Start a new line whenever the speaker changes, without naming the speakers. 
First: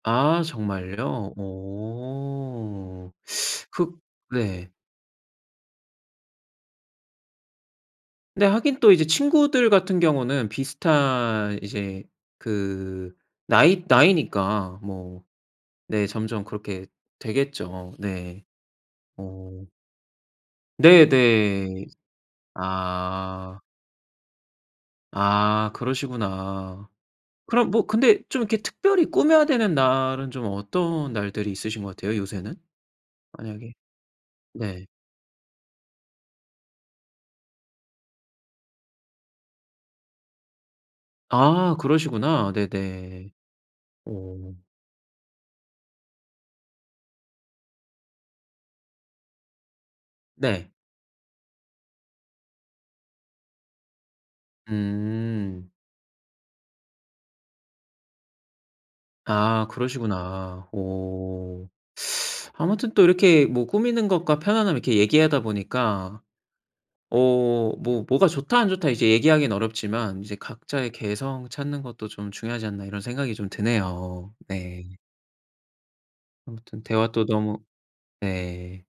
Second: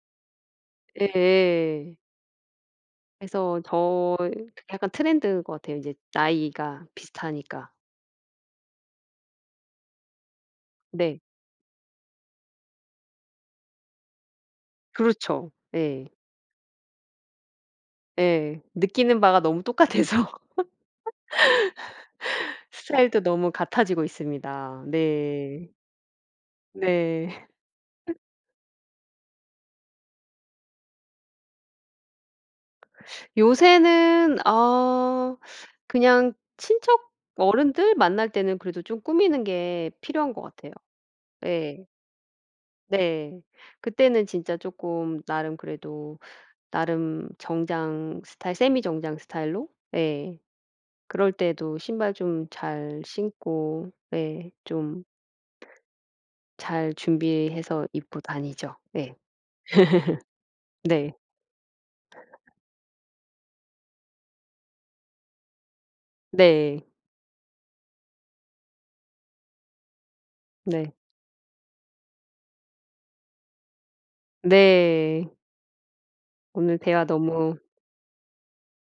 아 정말요?
예.
오
그래서
그
저
네.
약간 trend 인것 같아요. 이제 나이가 비슷하니까.
네. 하긴 또 이제 친구들 같은 경우는
네.
비슷한 이제 그 나이 나이니까 뭐
그렇죠. 예.
네. 점점 그렇게 되겠죠. 네.
예. 느끼는 바가 너무
어.
똑같아서
네 네.
스타일도 너무
아.
같아지고 있습니다.
아
네.
그러시구나.
네.
그럼 뭐 근데 좀 이렇게 특별히 꾸며야 되는 날은 좀 어떤 날들이 있으신 것 같아요 요새는? 만약에.
요새는
네.
어 그냥 친척 어른들 만날 때는 그래도 좀 꾸미는 게 필요한 것 같아요.
아
예.
그러시구나. 네네.
네. 그때는
어.
진짜 쪼끔 나름 그래도 나름 정장 스타일 세미 정장 스타일로? 예.
네.
그럴 때도 신발 좀 잘 신고. 예 좀
음.
잘 준비해서 입고 다니죠. 예.
아 그러시구나.
네.
오. 아무튼 또 이렇게 뭐 꾸미는 것과 편안함 이렇게 얘기하다 보니까
네.
어 뭐 뭐가 "좋다. 안 좋다." 이제 얘기하긴 어렵지만 이제 '각자의
네.
개성 찾는 것도 좀 중요하지 않나.' 이런 생각이 좀 드네요. 네.
네. 오늘
아무튼
대화
대화 또 너무
너무
예.